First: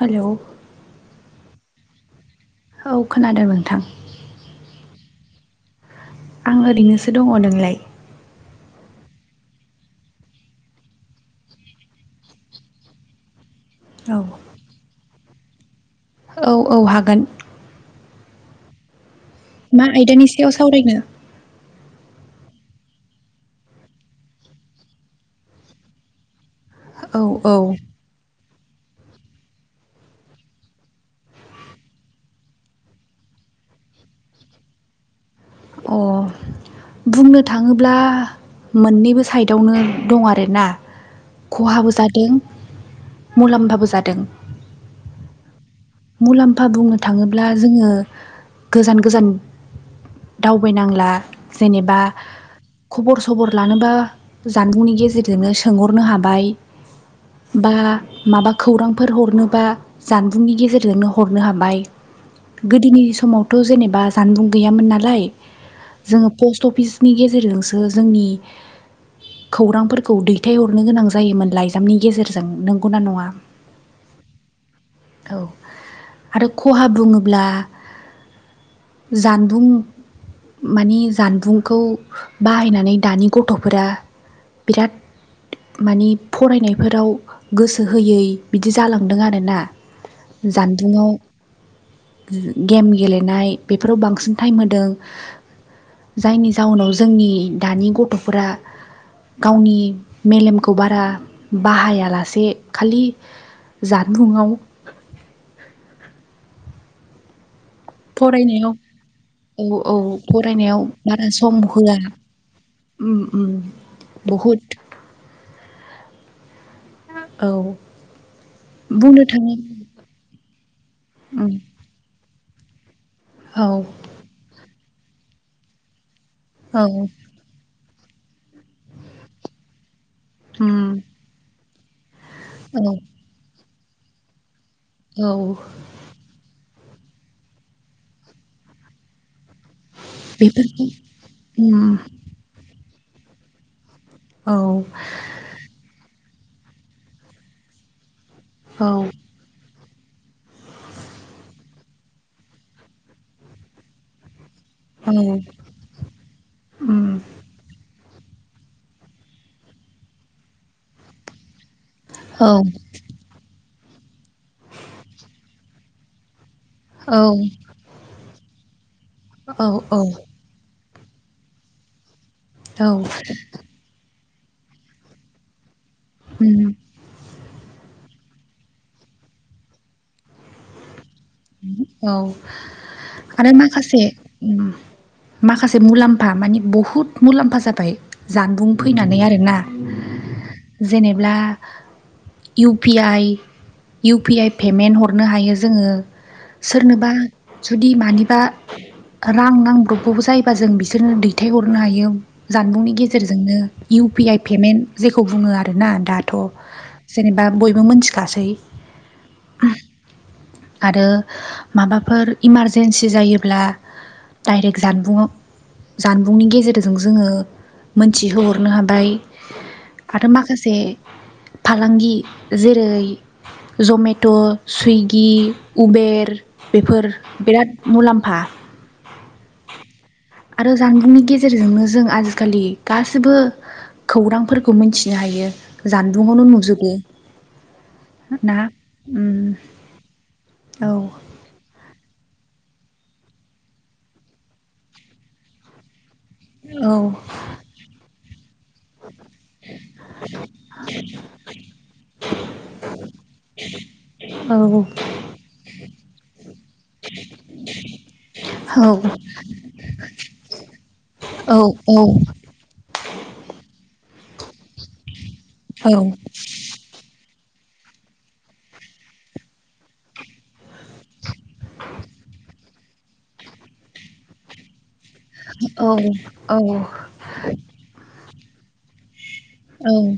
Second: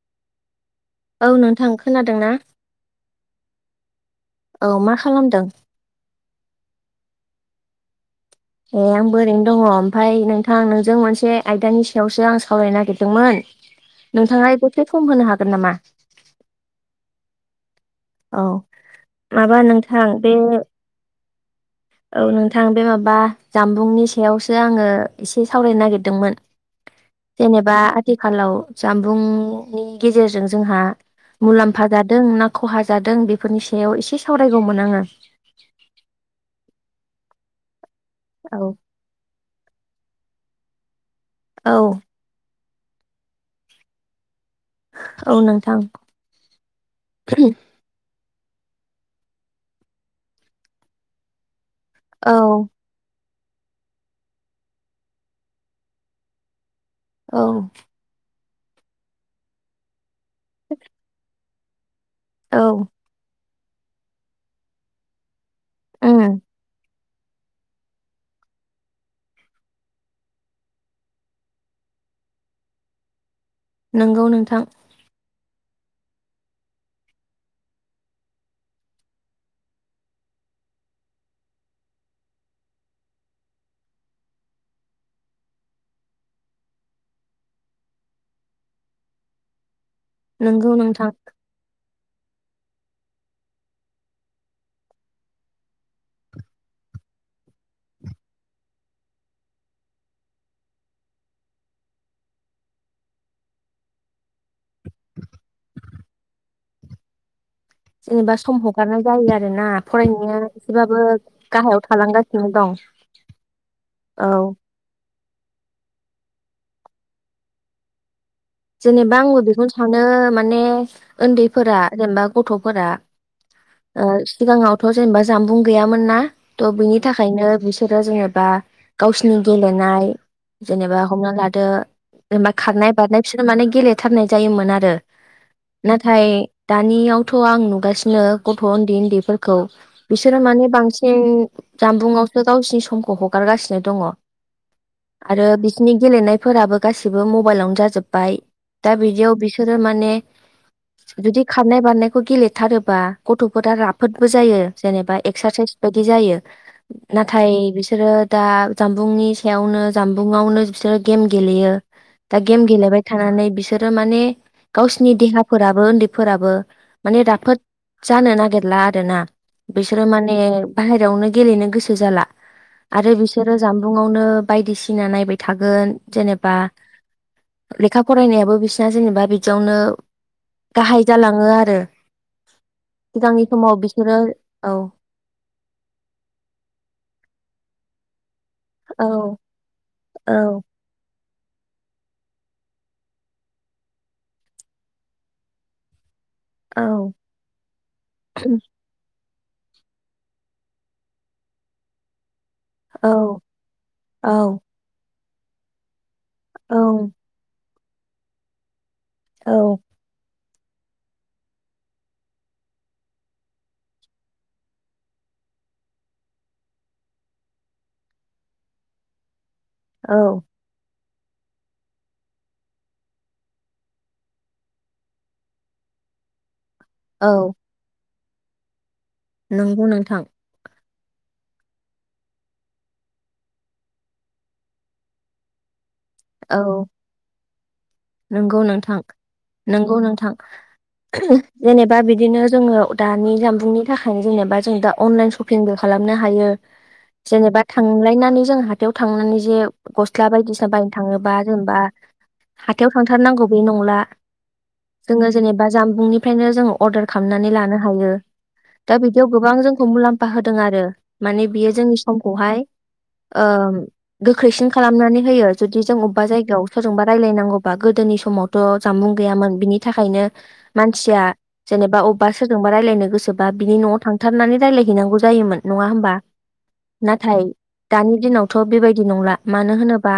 हेल' औ नोंथां खोनादों ना? औ खोनादों नोंथां। औ मा खालामदों? आं ओरैनोसो दङ नोंलाय? ए आं ओरैनो दङ ओमफ्राय नोंथां नोंजों मोनसे आयदानि सायावसो आं सावरायनो नागिरदोंमोन। औ नोंथाङा एसे सम होनो हागोन नामा? औ औ हागोन। औ माबा मा नोंथां आयदानि बे सायाव सावरायनो औ नोंथां बे माबा जामबुंनि सायावसो आङो एसे सावरायनो नागिरदोंमोन। औ औ जेनेबा आथिखालाव जामबुंनि गेजेरजों जोंहा मुलाम्फा जादों ना खहा जादों बेफोरनि सायाव एसे सावरायगौमोन आङो। अ बुंनो थाङोब्ला औ मोननैबो साइडआवनो दं आरोना। औ खहाबो जादों मुलाम्फाबो जादों। औ नोंथां मुलाम्फा बुंनो थाङोब्ला जोङो गोजान गोजान दावबायनांला जेनेबा औ खब खबर लानोबा जानबुंनि गेजेरजोंनो सोंहरनो हाबाय औ बा माबा खौरांफोर हरनोबा जानबुंनि गेजेरजोंनो हर। हरनो हाबाय औ गोदोनि समावथ' जेनेबा जानबुं गैयामोन नालाय जोङो उम पस्ट अफिसनि गेजेरजोंसो जोंनि खौरांफोरखौ दैथायहरनो गोनां जायोमोन लाइजामनि गेजेरजों नंगौना नङा नंगौ नोंथां। औ आरो खहा बुङोब्ला जानबुं माने जानबुंखौ बाहायनानै दानि गथ'फोरा बिराद। मानिे फरायनायफोराव गोसो होयै बिदि जालांदों आरोना। नोंगौ जानबुंआव नोंथां। गेम गेलेनाय बेफोराव बांसिन टाइम होदों। जायनि जाउनाव जोंनि दानि गथ'फोरा गावनि मेलेमखौ बारा बाहायालासे खालि जानबुंआव [unintelligible] [unintelligible] जेनेबा सम फरायनायाव हगारनाय जायो आरोना औ औ फरायनाया फरायनायाव एसेबाबो बारा सम गाहायाव होआ। थालांगासिनो दं उ उ औ बहुत औ जेनेबा बुंनो आंबो थाङो बेखौनो सानो माने उम उन्दैफोरा जेनेबा गथ'फोरा औ ओ सिगाङावथ' जेनेबा जामबुं गैयामोन ना थ' औ बिनि थाखायनो बिसोरो जेनेबा गावसिनि गेलेनाय उम जेनेबा हमना लादो। जेनबा खारनाय औ बारनाय बिसोरो माने गेलेथारनाय जायोमोन आरो औ नाथाय दानियावथ' आं नुगासिनो गथ' उन्दै उन्दै खौ बिसोरो माने बेफोरखौ बांसिन उम जानबुंवसो गावसिनि समखौ हगारगासिनोघ दङ औ आरो बिसिनि गेलेनायफोराबो गासिबो मबाइलावनो जाजोब। बाय औ दा बिदियाव बिसोरो माने। जुदि खारनाय बारनायखौ गेलेथारोबा गथ'फोरा राफोदबो जायो। औ जेनेबा एक्सारसाइस बायदि जायो उम नाथाय बिसोरो दा जानबुंनि सायावनो जानबुंआवनो बिसोरो गेम गेलेयो दा औ गेम गेलेबाय थानानै बिसोरो माने गावसिनि देहाफोराबो उन्दैफोराबो माने औ राफोद जानो नागिरला आरो ना औ औ बिसोरो माने बाहेरायावनो गेलेनो गोसो जाला औ आरो बिसोरो जामबुंआवनो बायदिसिना नायबाय थागोन जेनेबा उम लेखा फरायनायाबो बिसिना जेनेबा बिदियावनो गाहाय जालाङो आरो औ सिगांनि आरो समाव माखासे बिसोरो औ माखासे मुलाम्फा मानि बुहुत मुलाम्फा जाबाय -बाय जानबुं औ फैनानै आरोना औ जेनेब्ला U P I U P I payment हरनो हायो जोंङो औ सोरनोबा जुदि मानिबा रां नांब्रबगौबो जायोबा जों बिसोरनो दैथायहरनो हायो। जानबुंनि गेजेरजोंनो इउ पि औ आइ पेमेन्ट जेखौ बुंङो आरोना दा थ' औ जेनेबा बयबो मोनथिखासै औ आरो माबाफोर इमारजेेनसि जायोब्ला डाइरेक्ट जानबुंङाव जानबुंनि गेजेरजों जोंङो मोनथिहोहरनो हाबाय आरो औ माखासे फालांगि जेरै जमेट' सुइगि उबेर बेफोर औ बिराद मुलाम्फा नंगौ नोंथां जानबुंनि गेजेरजोंनो जों आजिखालि गासिबो खौरांफोरखौ मोनथिनो हायो जानबुङावनो औ नुजोबो ना नंगौ नोंथां उम नंगौ नोंथां औ जेनेबा बिदिनो जोंङो दानि जामबुंनि थाखायनो जेनेबा जों दा अनलाइन सपिंबो खालाम -नो हायो औ जेनेबा थांलायनानै जों -थायाव थांनानै जे गस्ला बायदिसिना बायनो थाङोबा जेनेबा हाथायाव थांथारनांगौ बे नंला औ जोंङो जेनबा जामबुं -बुंनिफ्रायनो जोङो अरदार खालामनानै लानो हायो दा बिदियाव जोंखौ मुलामफा हाबा होदों आरो माने औ बियो जोंनि समखौहाय ओ गोख्रैसिन खालामनानै होयो जुदि जों अबेबा जायगायाव सोरजोंबा रायलायनांगौ अबा गोदोनि समावथ' जामुं गैयामोन बिनि थाखायनो मानसिया जेनेबा अबा सोर -जोंबा रायलायनो गोसोबा बिनि न'वाव थांथारनानै रायलायहैनांगौ जायोमोन नङा औ हमबा औ नाथाय दानि दिनाव थ' बेबायदि नंला मानो होनोबा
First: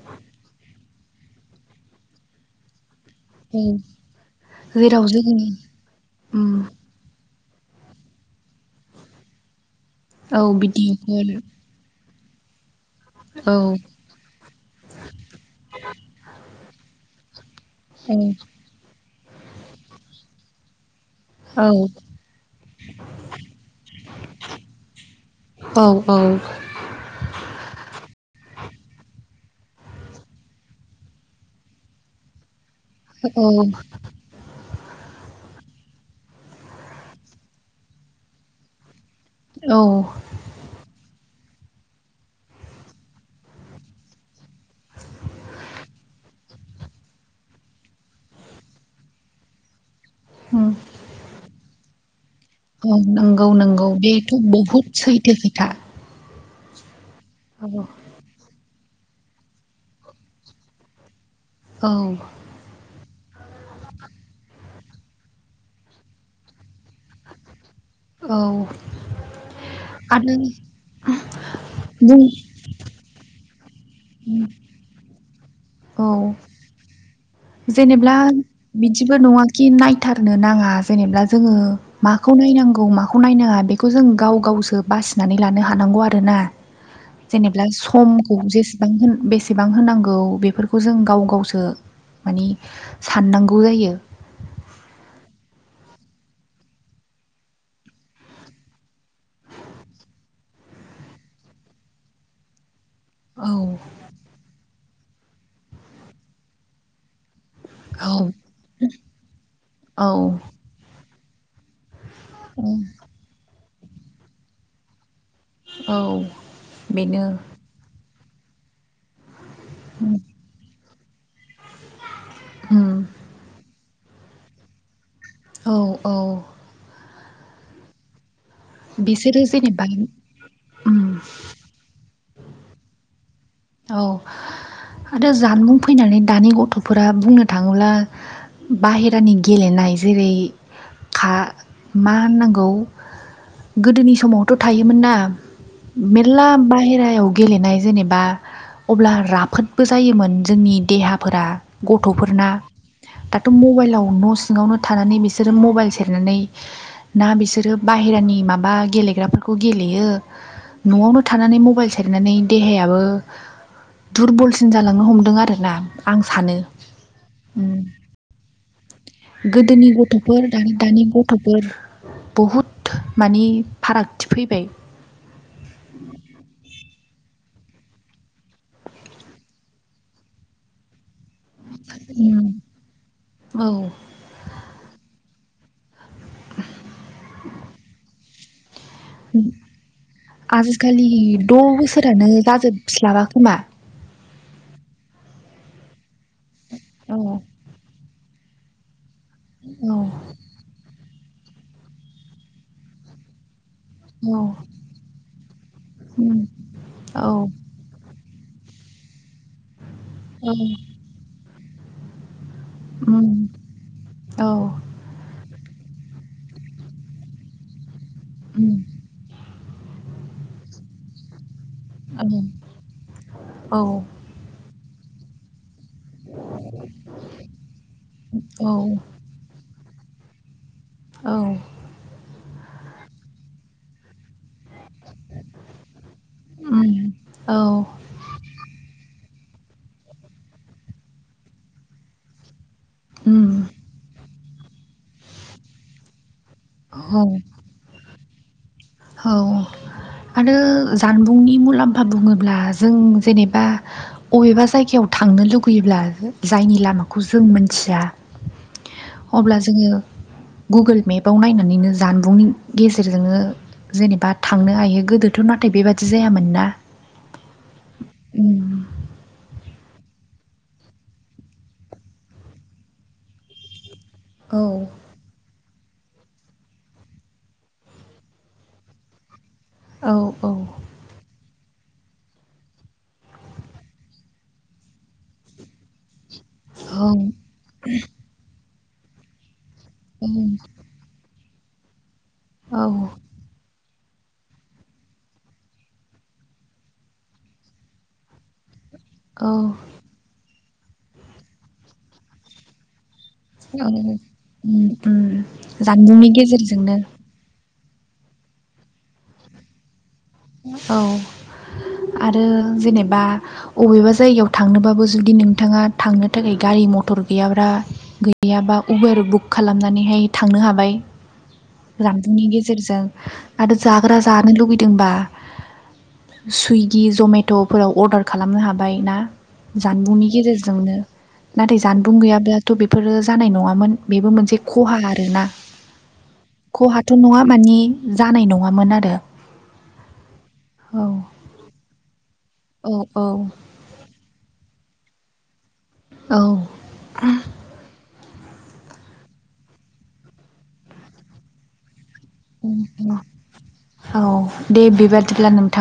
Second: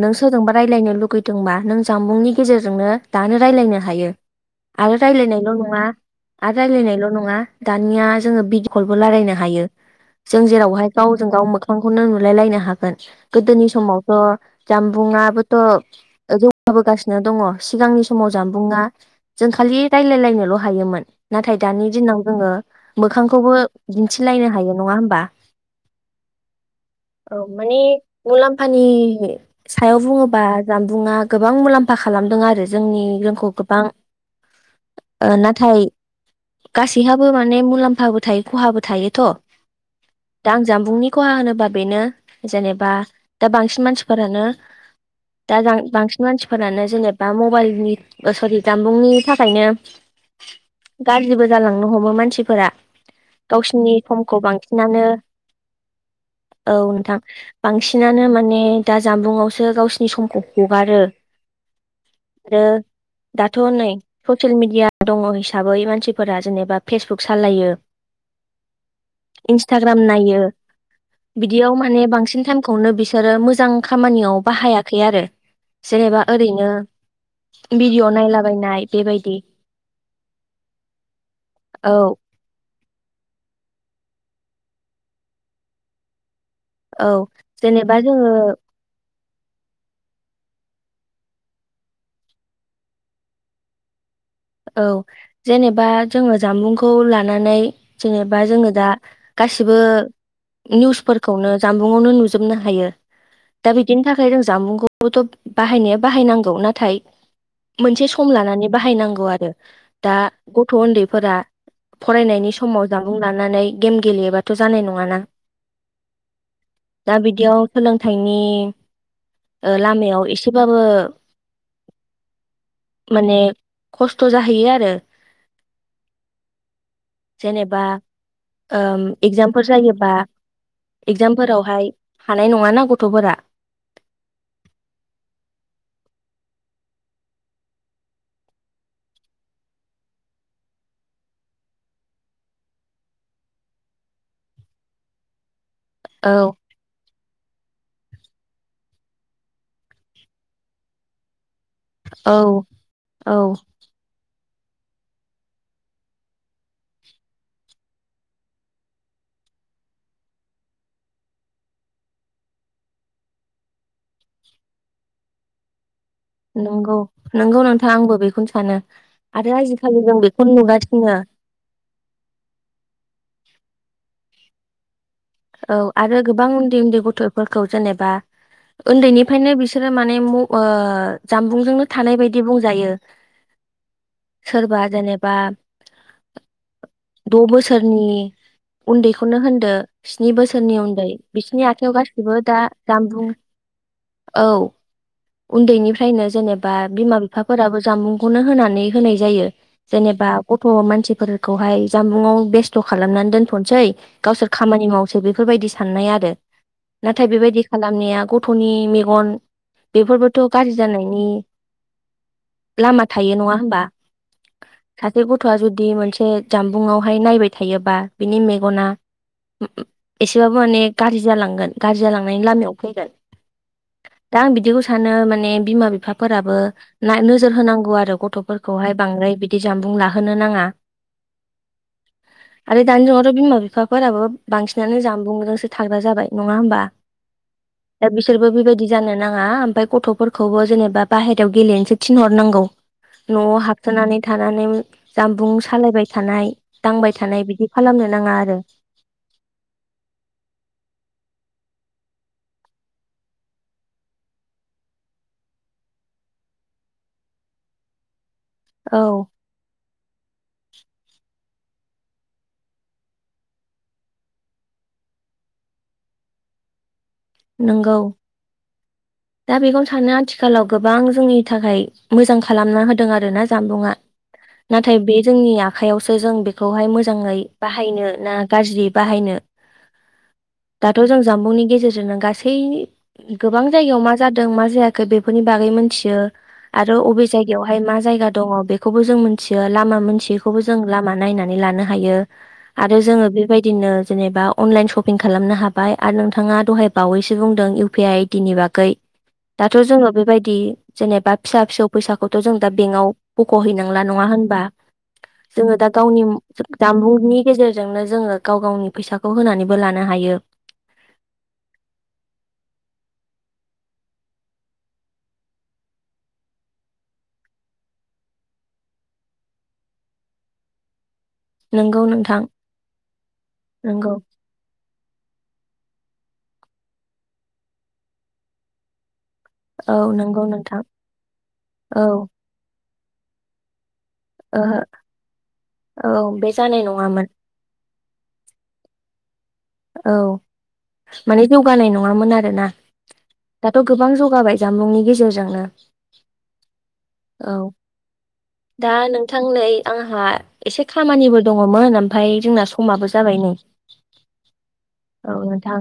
नों सोरजोंबा रायलायनो लुगै -दोंबा नों जामबुंनि गेजेरजोंनो दानो औ रायज्लायनो हायो आरो जेराव रायज्लायनायल' जोंनि नङा उम आरो राय्लायनायल' नङा दानिया जोंङो बिदिखलबो रायलायनो हायो औ जों जेरावहाय गावजों भिडिअफोर गाव मोखांखौनो नु -लाय लायनो हागोन औ गोदोनि समावथ' जामबुंआबोथ' [unintelligible] गासिनो दङ सिगांनि समाव औ जानबुंङा जों खालि रायलायलायनोल' हायोमोन। नाथाय दानि औ दिनाव जोंङो मोखांखौबो दिन्थिलायनो हायो नङा होमबा औ औ औ माने मुलामफानि सायाव बुङोबा जानबुंङा गोबां मुलाम्फा खालामदों आरो जोंनि जोंखौ औ गोबां ओ नाथाय गासैहाबो माने मुलाम्फाबो थायो खहाबो थायो। थ औ दा आं जामबुंनि खहा होनोबा होमबा बेनो जेनेबा दा बांसिन मानसिफोरानो दा बांसिन मानसिफोरानो जेनेबा मबाइलनि सरि जामबुंनि थाखायनो ओम गाज्रिबो जालांनो हमो मानसिफोरा नंगौ नंगौ गावसिनि बेथ' समखौ बहुद बांसिनानो सैथो खोथा [inaudible] औ नोंथां औ बांसिनानो माने दा जामबुंआवसो गावसिनि समखौ हगारो। औ आरो दाथ' नै ससियेल मिडिया दङ हिसाबै मानसिफोरा जेनेबा फेसबुक सालायो। औ इन्स्टाग्राम आरो नायो, बिदियाव माने बुं बांसिन टाइमखौनो बिसोरो मोजां खामानियाव बाहायाखै आरो। जेरेबा औ ओरैनो भिडिअ' जेनेब्ला नायलाबायनाय बिदिबो बेबायदि नङााखि नायथारनो नाङा जेनेब्ला जोङो औ माखौ नायनांगौ माखौ नायनाङा बेखौ जों गाव गावसो बासिनानै लानो हानांगौ आरो ना। औ जेनेबा समखौ जेसेबां होन बे बेसेबां होनांगौ बेफोरखौ जों गाव गावसो मानि साननांगौ जायो। औ जेनेबा जोङो जामबुंखौ लानानै जेनेबा जोङो दा गासिबो निउसफोरखौनो जानबुंआवनो नुजोबनो हायो। औ दा बिदिनि थाखाय जों जामुंखौथ' बाहायनाया बाहायनांगौ नाथाय मोनसे औ सम लानानै बाहायनांगौ आरो दा गथ' ओन्दैफोरा फरायनायनि औ समाव जामुं लानानै गेम गेलेयोबाथ' जानाय नङाना। औ बेनो। फिथाइनि उम लामायाव एसेबाबो उम माने खस्थ' जाहैयो आरो। औ औ जेनेबा ओ बिसोरो इगजामफोर जेनेबा जायोबा उम इगजामफोरावहाय हानाय नङाना गथ'फोरा। औ आरो जानबुं फैनानै दानि गथ'फोरा बुंनो थाङोब्ला बाहेरानि गेलेनाय जेरै खा मा होननांगौ गोदोनि समावथ' थायोमोन ना औ मेरला बाहेरायाव गेलेनाय जेनेबा अब्ला राफोदबो जायोमोन जोंनि देहाफोरा। औ गथ'फोरना औ दाथ' मबाइलाव न' सिङावनो थानानै बिसोरो मबाइल सेरनानै ना बिसोरो बाहेरानि माबा गेलेग्राफोरखौ गेलेयो न'आवनो थानानै मबाइल सेरनानै देहायाबो दुरबलसिन जालांनो हमदों आरो ना। नंगौ नंगौ नोंथां आंबो बेखौनो सानो। आरो गोदोनि आजिखालि जों गथ'फोर बेखौनो दानि दानि नुगासिनो गथ'फोर बहुथ मानि फारागथि फैबाय। औ आरो गोबां उन्दै उन्दै गथ' फोरखौ जेनेबा ओन्दैनिफ्रायनो बिसोरो माने म ओ जामबुंजोंनो थानाय बायदि उम बुंजायो। औ सोरबा जेनेबा [inaudible] द' बोसोरनि उन्दैखौनो होनदो स्नि बोसोरनि उन्दै आजिखालि द' बिसनि आखायाव बोसोरानो गासिबो दा जाजोबस्लाबा जामबुं खोमा औ उन्दैनिफ्रायनो जेनेबा औ बिमा बिफाफोराबो जामुंखौनो होनानै होनाय जायो। औ जेनेबा गथ' मानसिफोरखौहाय जानबुंआव बेस्थ' खालामनानै दोनथ' सै औ गावसोर खामानि मावसै बेफोरबायदि साननाय आरो। औ नाथाय बेबायदि खालामनाया गथ' थनि मेगन बेफोरबोथ' औ गाज्रि जानायनि लामा थायो उम नङा होनबा? औ सासे गथ'आ जुदि मोनसे जामबुंआवहाय नायबाय थायोबा बिनि उम मेगना एसेबाबो माने गाज्रि जालांगोन गाज्रि औ जालांनायनि लामायाव फैगोन औ दा आं बिदिखौ सानो माने बिमा बिफ बिफाफोराबो ना नोजोर होनांगौ आरो औ गथ'फोरखौहाय बांद्राय बिदि जानबुं लाहोनो नाङा औ आरो दानि जुगावथ' बिमा बिफा फोराबो बांसिनानो जामबुंजोंसो थाग्रा जाबाय नङा होमबा उम औ दा बिसोरबो बेबायदि जानो नाङ ङा ओमफाय गथ'फोरखौबो जेनेबा बाहेरायाव गेलेनोसो थिनहरनांगौ उम न'आव हाबखोनानै थानानै जामबुं सालायबाय थानाय दांबाय थानाय बिदि खालामनो नाङा आरो औ आरो जानबुंनि मुलाम्फा बुङोब्ला जों जेनेबा अबेबा जायगायाव थांनो लुगैयोब्ला जायनि लामाखौ जों मोनथिया औ अब्ला जोङो गुगोल मेपाव नायनानैनो जानबुंनि गेजेरजोंनो जेनेबा थांनो हायो गोदोथ' नाथाय बेबादि जायामोन ना नोंगौ उम दा बेखौनो थानो आथिखालाव गोबां जोंनि थाखाय मोजां खालामना होदों आरो ना जामबुंआ औ नाथाय बे जोंनिया आखाइायावसो जों बेखौहाय मोजाङै बाहायनो ना गाज्रि बाहायनो औ औ दाथ' जों जामबुंनि गेजेरजोंनो गासै गोबां जायगायाव मा जादों मा जायाखै बेफोरनि बागै मोनथियो आरो औ अबे जायगायावहाय मा जायगा दङ बेखौबो जों मोनथि [unintelligible] लामा उम मोनथियैखौबो जों लामा नायनानै लानो हायो औ आरो जोङो बेबायदिनो जेनेबा अनलाइन सपिं खालामनो हाबाय आरो नोंथाङा दहाय बावैसो बुंदों इउ पि आइ दिनि बागै औ दाथ' जोङो बेबायदि जेनेबा फिसा फिसौ फैसाखौथ' जों दा बेंकआव औ बख'हैनांला नङा होनबा उम उम जोङो दा गावनि जानबुंनि गेजेरजोंनो जामबुंनि गेजेरजों जोंनो जोङो गाव गावनि फैसाखौ होनानैबो लानो हायो औ आरो जेनेबा अबेबा जायगायाव थांनोबाबो जुदि नोंथाङा थांनो थाखाय गारि मथर गैयाब्ला गै गैयाबा उबेर बुक खालामनानैहाय थांनो हाबाय नोंगौ नोंथां रानबुंनि गेजेरजों आरो नोंगौ जाग्रा जानो लुबैदोंबा सुइगि जमेट'फोराव अर्डार खालामनो हाबाय ना औ जानबुंनि नोंगौ नोंथां गेजेरजोंनो नाथाय औ जानबुं गैयाब्लाथ' बेफोरो जानाय नङामोन बेबो मोनसे ओहो खहा आरोना औ बे जानाय खहाथ' नङामोन नङा मानि जानाय नङामोन आरो औ माने जौगानाय नङामोन आरोना औ औ दाथ' गोबां जौगाबाय जामबुंनि गेजेरजोंनो औ औ दा नोंथां नै आंहा एसे खामानिबो दङमोन ओमफाय जोंना समाबो औ जाबाय नै औ दे औ बेबादिब्ला नोंथां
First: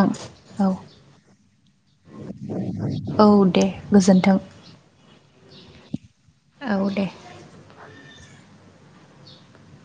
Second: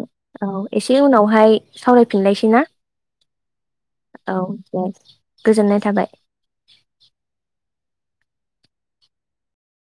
औ एसे उनावहाय सावरायफिनलायसै ना? औ दे गोजोन्थों औ दे गोजोननाय थाबाय। औ दे